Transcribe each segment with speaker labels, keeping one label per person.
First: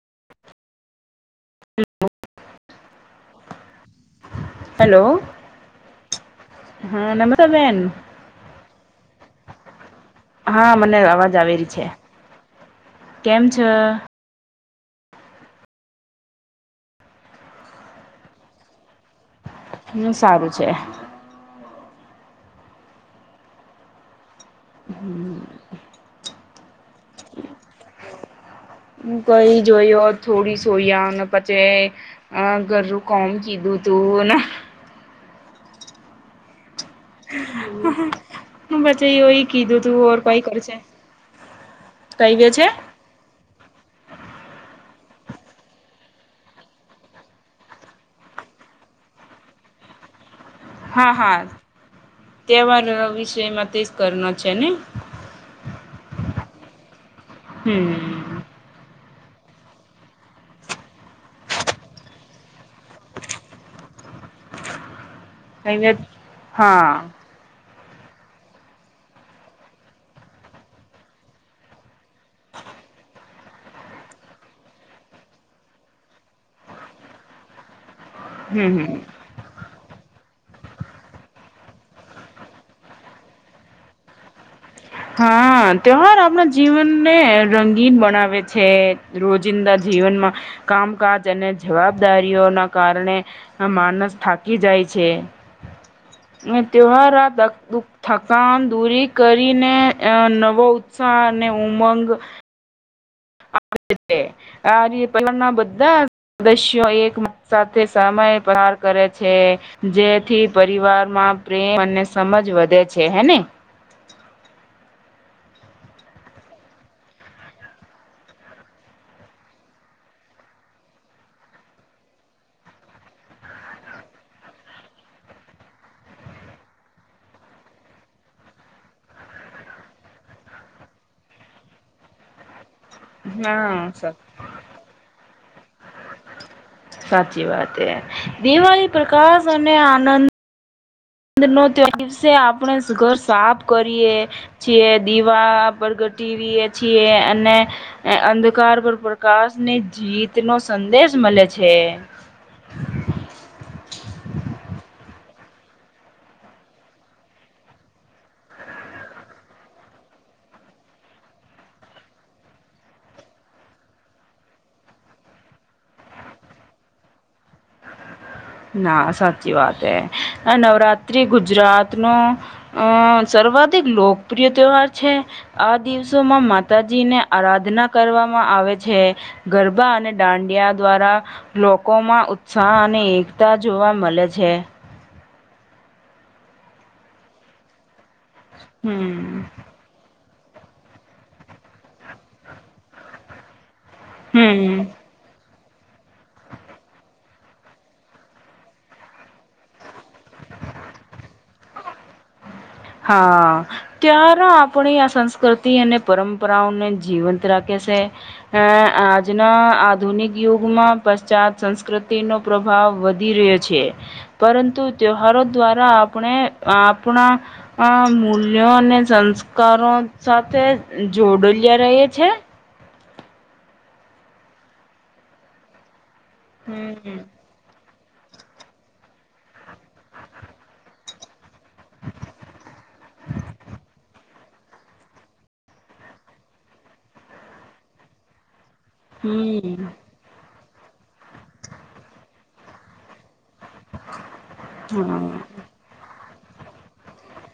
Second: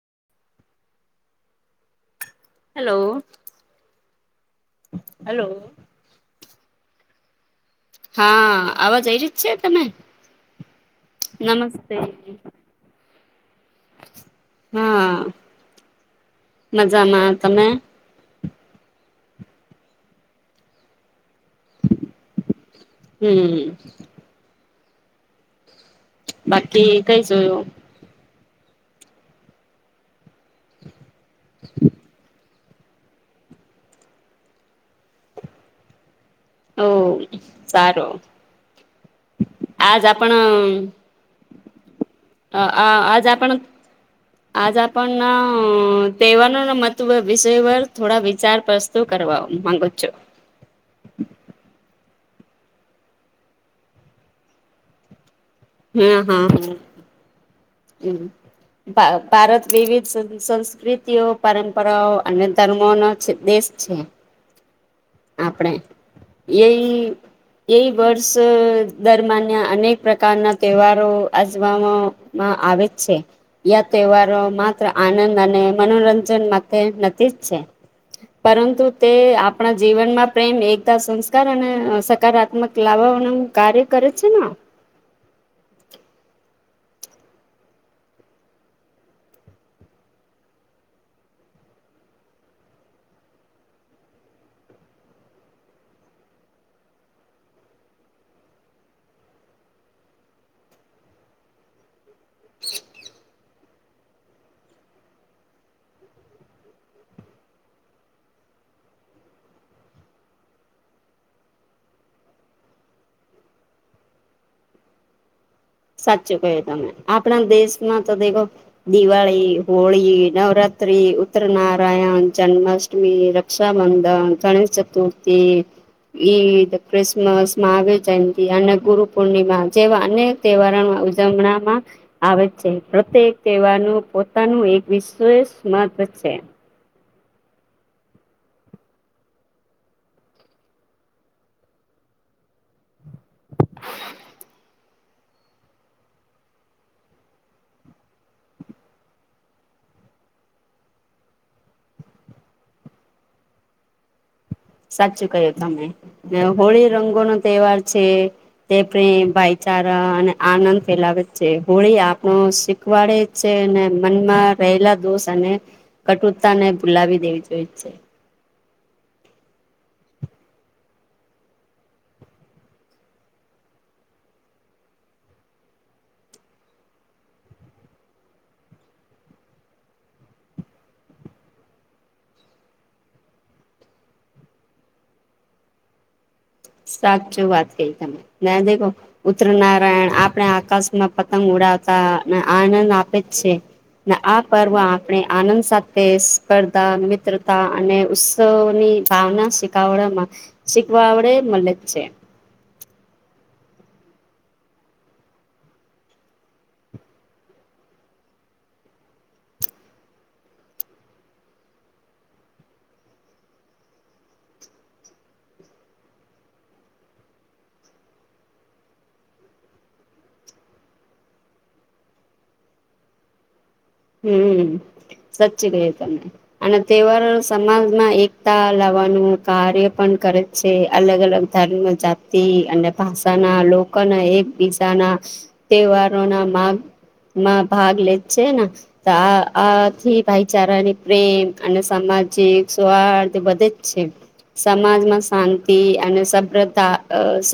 Speaker 1: Hello.
Speaker 2: Hello
Speaker 1: hello
Speaker 2: hello.
Speaker 1: હા નમ્રતા બેન?
Speaker 2: હા અવાજ આઈ ર જ છે તમે?
Speaker 1: હા મને અવાજ આવેરી છે
Speaker 2: નમસ્તે
Speaker 1: કેમ છે?
Speaker 2: હા મજામાં તમે?
Speaker 1: હ સારું છે.
Speaker 2: હમ.
Speaker 1: [inaudible]
Speaker 2: બાકી કઈ જોયું.
Speaker 1: હ કઈ જોયયો થોડી સઈ અને પછી અ ઘરું કોમ કીધું તું ને
Speaker 2: ઓ સારો
Speaker 1: છ ઓઈ કીધું તું
Speaker 2: આજ
Speaker 1: ઓર
Speaker 2: આપણ
Speaker 1: કઈ કર છે. કઈ ગયો
Speaker 2: અ
Speaker 1: છે
Speaker 2: આ આજ આપણ આજ પણ દહેવાનો ના મત વિષય વ થોડા વિચાર પ્રસ્તુ કરવા માંગો છો.
Speaker 1: હા હા તહેવાર વિષયમાં તેજ કરનો છે ને.
Speaker 2: હમ હમ હ.
Speaker 1: હમ.
Speaker 2: ભારત વિવિધ સંસ્કૃતિઓ પરંપરાઓ અને ધર્મો ન દેશ છે. હમ. છે.
Speaker 1: હા
Speaker 2: [unintelligible] એ વર્ષ દરમન અનેક પ્રકારના તહેવારો આજમાં મા આવે છે. તહેવારો માત્ર આનંદ અને મનોરંજન માટે નથી જ છે.
Speaker 1: હમ
Speaker 2: પરંતુ
Speaker 1: હમ
Speaker 2: તે આપણા મનમાં પ્રેમ એકતા સંસ્કાર અને સકારાત્મક લાવવાનું કાર્ય કરે છે ન.
Speaker 1: હા ત્યવાર આપણા જીવનને રંગીન બનાવે છે, રોજિંદા જીવનમાં, કામકાજ અને જવાબદારીઓના કારણે, માનસ થાકી જાય છે. છે.
Speaker 2: [inaudible]
Speaker 1: ત્યોવાર થકાન દૂરી કરી ને નવો ઉત્સાહ અને ઉમંગ
Speaker 2: [inaudible]
Speaker 1: આ ર પલાના બધાં સદસ્યો એક સાથે સમય પાર કરે છે, જેથી પરિવારમાં પ્રેમ અને સમજ વધે છે હે ને.
Speaker 2: [inaudible] સાચું કહ્યું તમે આપણા દેશમાં તો દેખો, દિવાળી, હોળી, નવરાત્ર ઉત્તર, નારાયણ, જન્માષ્ટમી, રક્ષાબંધન ગણેશ ચતુર્થી. ઈદ, ક્રિસમસ, માંવિર્જયતી અને ગુરુ પૂર્ણિમા જેવા અનેક તહેવારમાં ઉજવણામાં આવે છે. પ્રત્ય કહેવાનું
Speaker 1: હા
Speaker 2: પોતાનું એક વિશષ મત્ છે.
Speaker 1: સાચી વાત એ, દિવાળી પ્રકાશ અને આનંદ બ નત દિવસે આપણે ઘર સાફ કરીએ, છીએ દીવા બગ ટીવી છી અને, અંધકાર પર પ્રકાશ ની જીત નો સંદેશ મલે છે.
Speaker 2: [inaudible] સાચું ક્યું તમે, હોળી રંગો નો તહેવાર છે, તે પ્રેમ ભાઈ ારા અને આનંદ ફેલાવે છે હોળી આપણો શીખવાડે છે અને મનમાં લા દોષ અને, કટુરતાને ભૂલાવી દેવી જોઈ છે.
Speaker 1: ના સાચી વાત હ, નવરાત્રી ગુજરાત નો, અ સર્વાદ એક લોકપ્રિય તહેવાર છે, આ દિવસોમાં માતાજી ને આરાધના કરવામાં આવે છે, ગરબા અને દાંડિયા દ્વારા, લોકોમાં ઉત્સાહ અને એક તા જોવા મળે છે.
Speaker 2: સાચું વાત ક તમે ના દેખો,
Speaker 1: હમ
Speaker 2: ઉત્તર નારાયણ આપ આપણે આકાશમાં પતંગ ઉડાવતા અને આનંદ આપે જ છે. આ પર્વ
Speaker 1: હમ
Speaker 2: આપણે આનંદ સાથે સ્પર્ધા મિત્રતા અને ઉત્સવની ભાવના શીખવડામાં શીખવા આવડે મલે જ છે.
Speaker 1: હા ત્યારે આપણે આ સંસ્કૃતિ અને પરંપરાઓને જીવંત રાખી છે ને આજના આધુનિક યુગમાં પશ્ચાત સંસ્કૃતિનો પ્રભાવ વધી રહ્યો છે. પરંતુ ત્યવાારો દ્વારા આપણે આપણા આ મૂલ્યો અને સંસ્કારો સાથે જોડલિયા રહીએ છે.
Speaker 2: હમ્મ સાચી કહી તમે અને
Speaker 1: હમ.
Speaker 2: તહેવાર સમાજ માં એકતા લાવવાનું કાર્ય પણ કરે છે. અલગ-અલગ ધર્મ જાતિ અને ભાષાના લોકોના એક દિશાના તહેવારોના માગ માં ભાગ લેજ છે. ને તો આ
Speaker 1: હમ
Speaker 2: આથી ભાઈચારાની પ્રેમ અને સામાજિક સ્વાદ બધે જ છે. સમાજમાં
Speaker 1: હા
Speaker 2: શાંતિ અને સભ્રતા સ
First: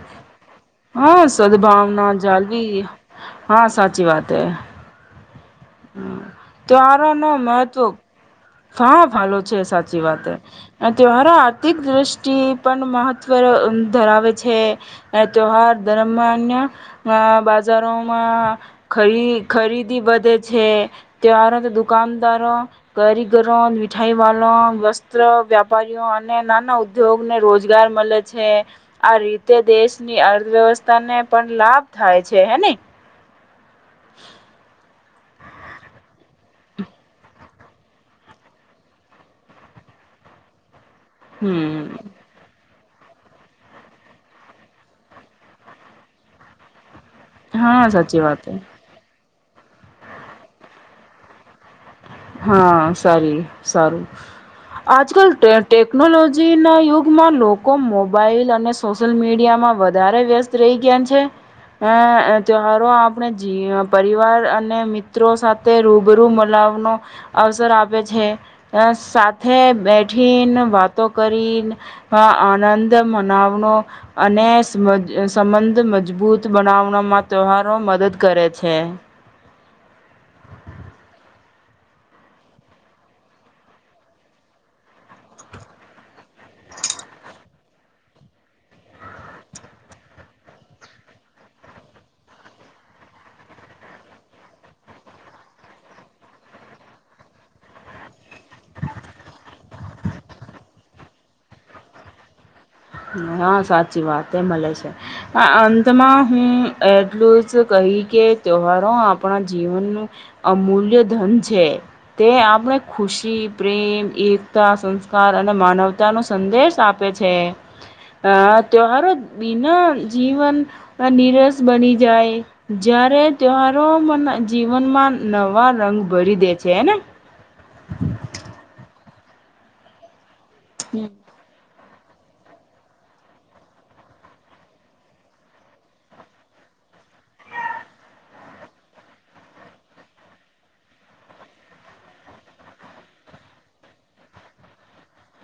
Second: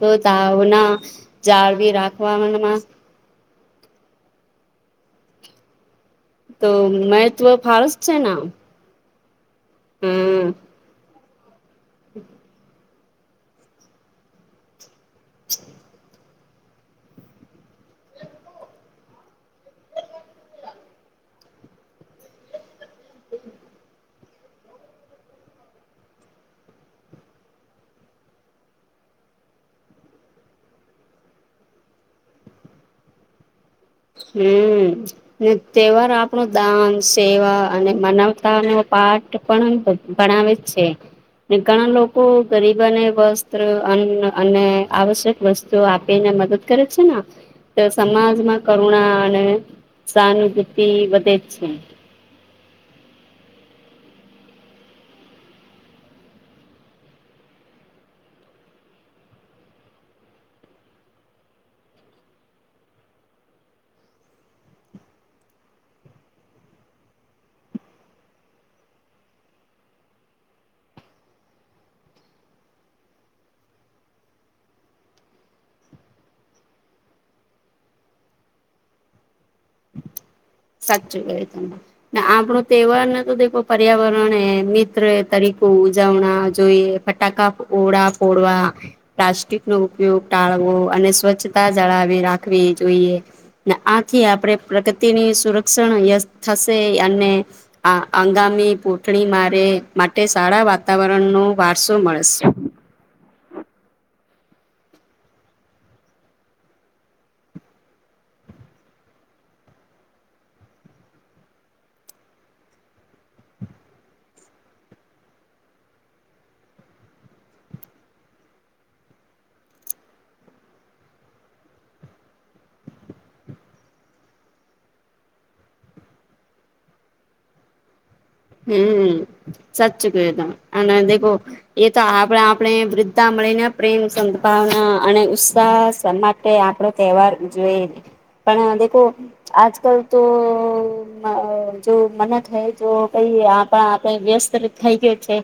Speaker 2: તો ત ના
Speaker 1: હા
Speaker 2: જાળ બી
Speaker 1: સદભાવના
Speaker 2: રાખવા મ
Speaker 1: જાલવી હા સાચી વાત હૈ.
Speaker 2: તો
Speaker 1: ત્યારો નો મહત્વ
Speaker 2: ફાળસ છે ને
Speaker 1: કાફ આનો છે સાચી વાત
Speaker 2: હમ
Speaker 1: અમે ત્યોંહરો આર્થિક દ્રષ્ટિ પણ મહ ત્વ ધરાવે છે ત્યોહાર ધર્મ ના બજારોમાં ખરી ખરીદી વધે છે ત્યાર અને દુકાનદારો કરીગરો મીઠાઈ વાલો વસ્ત્ર વ્યાપારીઓ અને નાના ઉદ્યોગને રોજગાર મલે છે આ રીતે દેશની વ્યવસ્થા ને પણ લાભ થાય છે હેને.
Speaker 2: હમ્મ. તહેવાર આપણો દાન સેવા અને મનાવતા નો પાઠ પણ આવે છે
Speaker 1: હમ
Speaker 2: ઘણા લોકો ગરીબ બને વસ્ત્ર અન્ન અને આવશ્યક વસ્તુઓ આપીને મદદ કરે છે ના ત
Speaker 1: હા સાચી વાત હે.
Speaker 2: સમાજમાં [unintelligible] સહાનુભૂતિ વધે છે.
Speaker 1: હા સારી સારું. આજકલ ટે ટેકનોલોજી ના યુગમાં લોકો મોબાઈલ અને સોશિયલ મીડિયા માં વધારે વ્યસ્ત રહી ગયા છે. અ તહેવારો આપણે જી પરિવાર અને મિત્રો સાથે રૂબરૂ મલાવનો અવસર આપે છે સાથે બેઠીને વાતો કરીને આનંદ મનાવનો અને સબ સંબંધ મજબૂત બનાવનો માં ત્યવારો મદદ કરે છે.
Speaker 2: સાચું હોય તને ને આપણો તહેવાર ને તો દેખો પર્યાવરણ એ મિત્ર તરીકે ઉજવણા જોઈએ ફટાકા ઓડા ફોડવા પ્લાસ્ટિક નો ઉપયોગ ટાળ વો અને સ્વચ્છતા જાળાવી રાખવી જોઈએ ને આથી આપણે પ્રકૃતિની સુરક્ષણ ય થશે અને આ આંગામી પોઠણી મારે માટે સા ળા વાતાવરણ નો વારસો મળે છે.
Speaker 1: હા સાચી વાત એ મલે છે આ અંતમાં હું એટલું જ ક હિ કે તવારો આપણા જીવન નુ અમૂલ્ય ધન છે તે આપણે ખુશી પ્રેમ એકતા સંસ્કાર અને માનવતા નો સંદેશ આપે છે. આ તાયહારો બીના જીવન નિરસ બની જાય જ્યારે તહેવારો મન જીવનમાં નવા રંગ ભરી દે છે હે ને. [inaudible]
Speaker 2: હમ્મ સાચું કહ્યું તમે આને દેખો એ તો આપણા આપણે વૃદ્ધા મળીને પ્રેમ સંદભાવના અને ઉત્સાહ માટે આપડો તહેવાર ઉજવીએ. પણ દેખો આજ કલ તો અ જો મન્ત હૈ જો આપણા આપણે વ્યસ્ત થઈ ગય છે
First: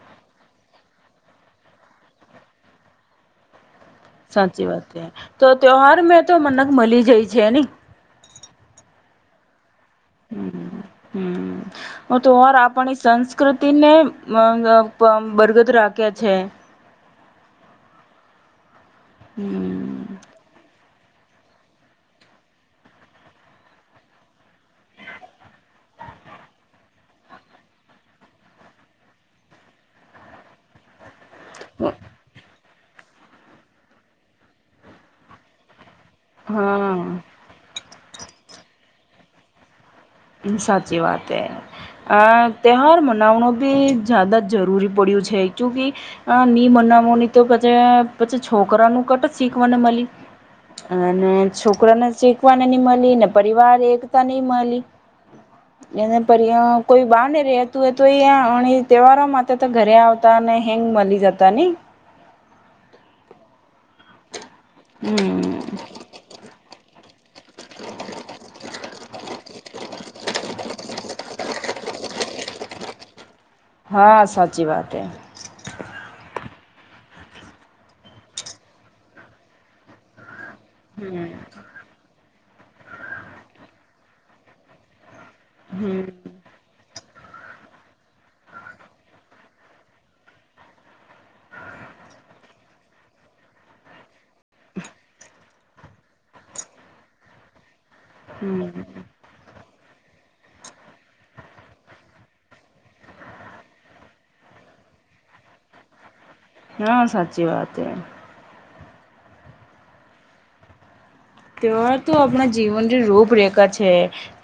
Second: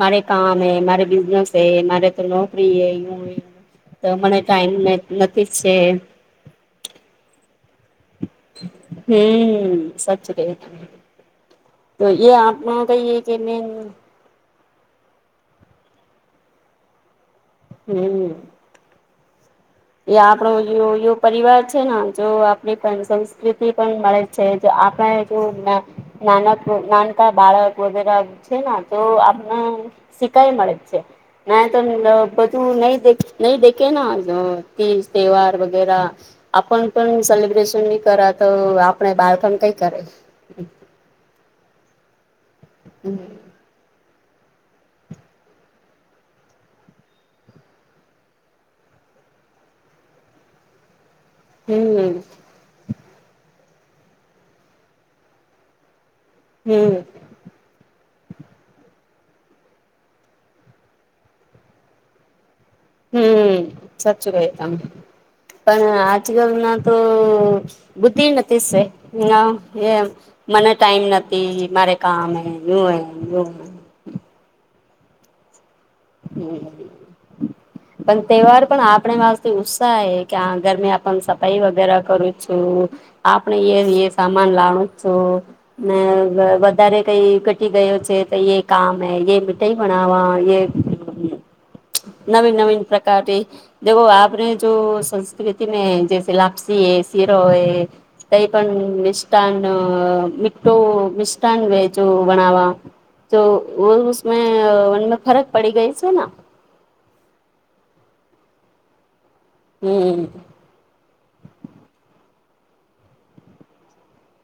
Speaker 2: મારે કામ એ મારે બિઝનેસ એ મારે નોકરી યે
Speaker 1: સાચી વાત તો તહેવાર મેં તો મનત મળી જાય છે ને
Speaker 2: હમ્મ.
Speaker 1: હમ્મ હમ્મ હું
Speaker 2: એ
Speaker 1: તો ઓર
Speaker 2: આપમાં
Speaker 1: આપણી
Speaker 2: કહીએ કે મેન
Speaker 1: સંસ્કૃતિ ને [unintelligible] બરગદ રાખ્યા છે.
Speaker 2: હમ્મ.
Speaker 1: હમ
Speaker 2: એ આપણો જે હોય એ પરિવાર છે ને જો આપણી સંસ્કૃતિ પણ મળે છે આપણા જો નાનક નાનકા બાળક વગેરે છે ને તો આપને શીખાય મળે છે. નાય તો અ બધું ને નય નહી દેખે ના આ તીજ તહેવાર વગેરા. આપણ પણ
Speaker 1: હા
Speaker 2: સેલિબ્રેશન ની કરા તો આપણે બાાર પણ કઈ કરે.
Speaker 1: સાચી વાતે હ અ તહેવાાર મનાવણો ભી જાદા જ જરૂરી પડ્યું છે કયુકી અ ની બનાવવાની તો પછી પછી છોકરાનું કોટ શીખવાને મલી
Speaker 2: [inaudible]
Speaker 1: અને છોકરાને
Speaker 2: હમ
Speaker 1: શીખવાને નહિ મળી. ને પરિવાર એકતા નય મળી. એને પર્યા
Speaker 2: હમ
Speaker 1: કોઈ બહાર ને રહ્યા તું. તો અં તહેવારો માટે તો ઘરે આવતા અને હેંગ મળી જતા ને.
Speaker 2: હમ. સાચું કમ
Speaker 1: હમ
Speaker 2: પણ આજકાલ ના તો બુ્ધિ નથી સે એ મને ટાઈમ નથી મારે કામ હે. [unintelligible]
Speaker 1: હા સાચી વાતે.
Speaker 2: હ પણ તહેવાર પણ આપણે માસ્થી ઉત્સાહે ક્યાં ઘર આપન
Speaker 1: હમ.
Speaker 2: સફાઈ વગેરે કરું છું. આપણે એ સામાન લાણું ને
Speaker 1: હમ
Speaker 2: વધારે કઈ ઘટી ગયો છે. તો એ કામ એ મીઠાઈ ભણવા એ. નવીન નવીન પ્રકારની દો આપને જો સંસ્કૃતિ મે જૈ લાપસી હૈ શીરો હોય કઈ પણ
Speaker 1: હમ
Speaker 2: મિષ્ટાન અ મીઠું મિષ્ટાન વેજૂ બનાવા તો વો ઉસમેં ઉનમેં ફરક પડી ગઈ છે ના
Speaker 1: હા સાચી વાત હૈ.
Speaker 2: હમ.
Speaker 1: તેહવાર તો આપણા જીવનની રૂપરેેખા છે.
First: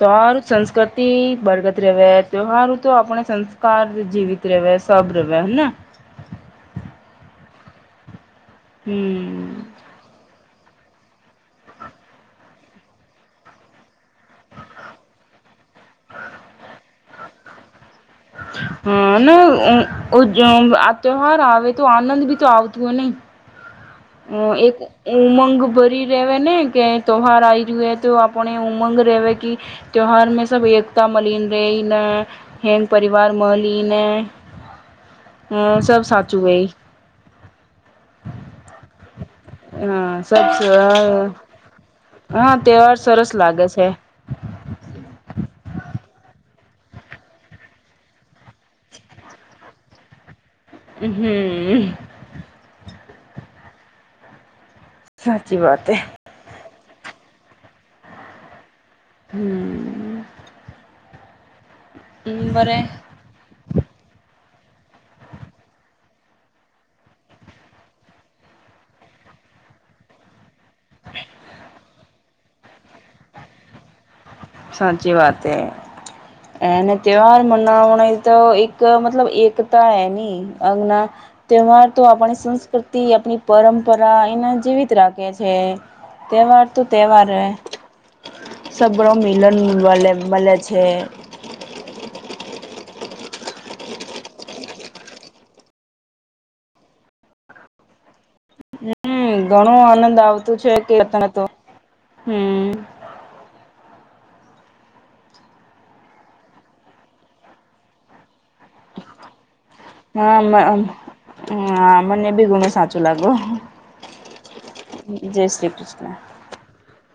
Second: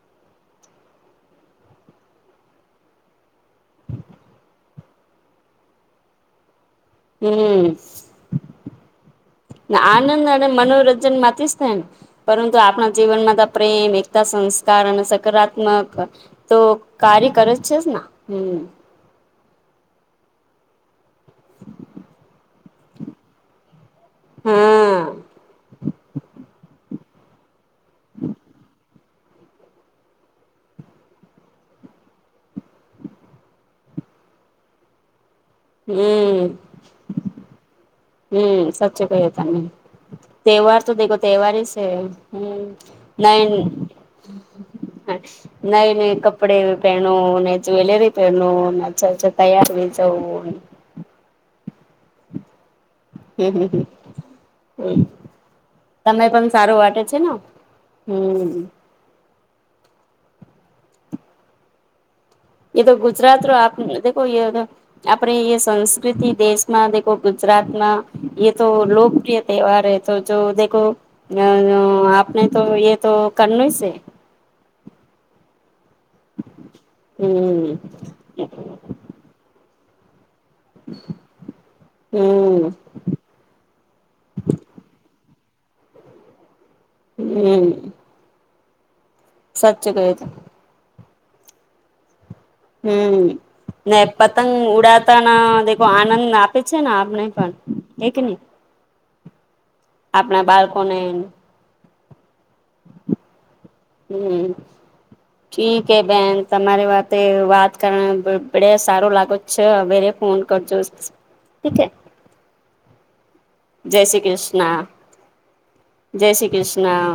Speaker 1: તેવર સંસ્કૃતિ બરગત રહે. તેવહરુ તો આપણે સંસ કાર જીવિત રેવ. સબ રેવે હેના.
Speaker 2: હમ્મ.
Speaker 1: હમ.
Speaker 2: [unintelligible] મનોરંજન માંથી જ થાય. ને પરંતુ આપણા જીવનમાં પ્રેમ, એકતા, સંસ્કાર અને સકારા ત્મક તો કાર્ય કર જ છે જ ના હમ
Speaker 1: [unintelligible] તહેવાાર આવે તો આનંદ બી તો આવતું હોય નહી. એક
Speaker 2: હા
Speaker 1: ઉમંગ ભરી રેવે ને કે તોહાર આઈ જોએ તો આપણે ઉમંગ રહેવે કે તયોહાર મે સબ એકતા મલિન રેન હેંગ પરિવાર મલિને હે
Speaker 2: [inaudible]
Speaker 1: હમ સબ
Speaker 2: હમ
Speaker 1: સાચુંએ.
Speaker 2: હમ સચો કહે તને.
Speaker 1: હા સબ
Speaker 2: તહેવાર તો દેખો તહેવાર છે.
Speaker 1: હા
Speaker 2: હમ
Speaker 1: તહેવાર
Speaker 2: ન
Speaker 1: સરસ લાગે છે
Speaker 2: નહી નહી. કપડે પહે ને, જ્વેલરી પહે ને, તૈયારી જવું.
Speaker 1: હમ!.
Speaker 2: હમ.
Speaker 1: સાચી વાત હે
Speaker 2: તમે પણ સારું વાટે. છે હમ.
Speaker 1: હમ! બરે
Speaker 2: એ તો ગુજરાત ર આપ દેખ એ. આપડે એ સંસ્કૃતિ દેશમાં દ ગુજરાતમાં એ તો લોકપ્રિય ત્યોહાર. તો જો દેખો અ આપને તો એ તો કરનોે સે.
Speaker 1: સાચી વાત એ. એને ત્યોહાર
Speaker 2: હમ
Speaker 1: મનાવાણ તો એક મતલબ એકકતા એ નહીં. અ તહેવાર તો આપણી
Speaker 2: હમ
Speaker 1: સંસ્કૃતિ, આપણી પરંપરા એના જેવીિત રાખે છે. તહેવાર તો તહેવાર.
Speaker 2: હમ
Speaker 1: મિલન
Speaker 2: સાચું
Speaker 1: બલે
Speaker 2: કહ્યું ત
Speaker 1: બલે છે.
Speaker 2: હમ! ને પતંગ ઉડાતા ના દે આનંદ આપે છે ને? આપને પણ. હે કે નહી?
Speaker 1: હમ ઘણું આનંદ આવતું છે કે
Speaker 2: બાળકોને
Speaker 1: તને તો હમ
Speaker 2: હમ. ઠીક હે બેન તમારી વાતે વાત કર બ સારું લાગે અચછા મેરે ફહોન કો ચૂસ
Speaker 1: હ મને બી ગુંનું સાચું લાગો.
Speaker 2: જય શ્રી કૃષ્ણ
Speaker 1: કૃષ્ણ.
Speaker 2: જય શ્રી કૃષ્ણા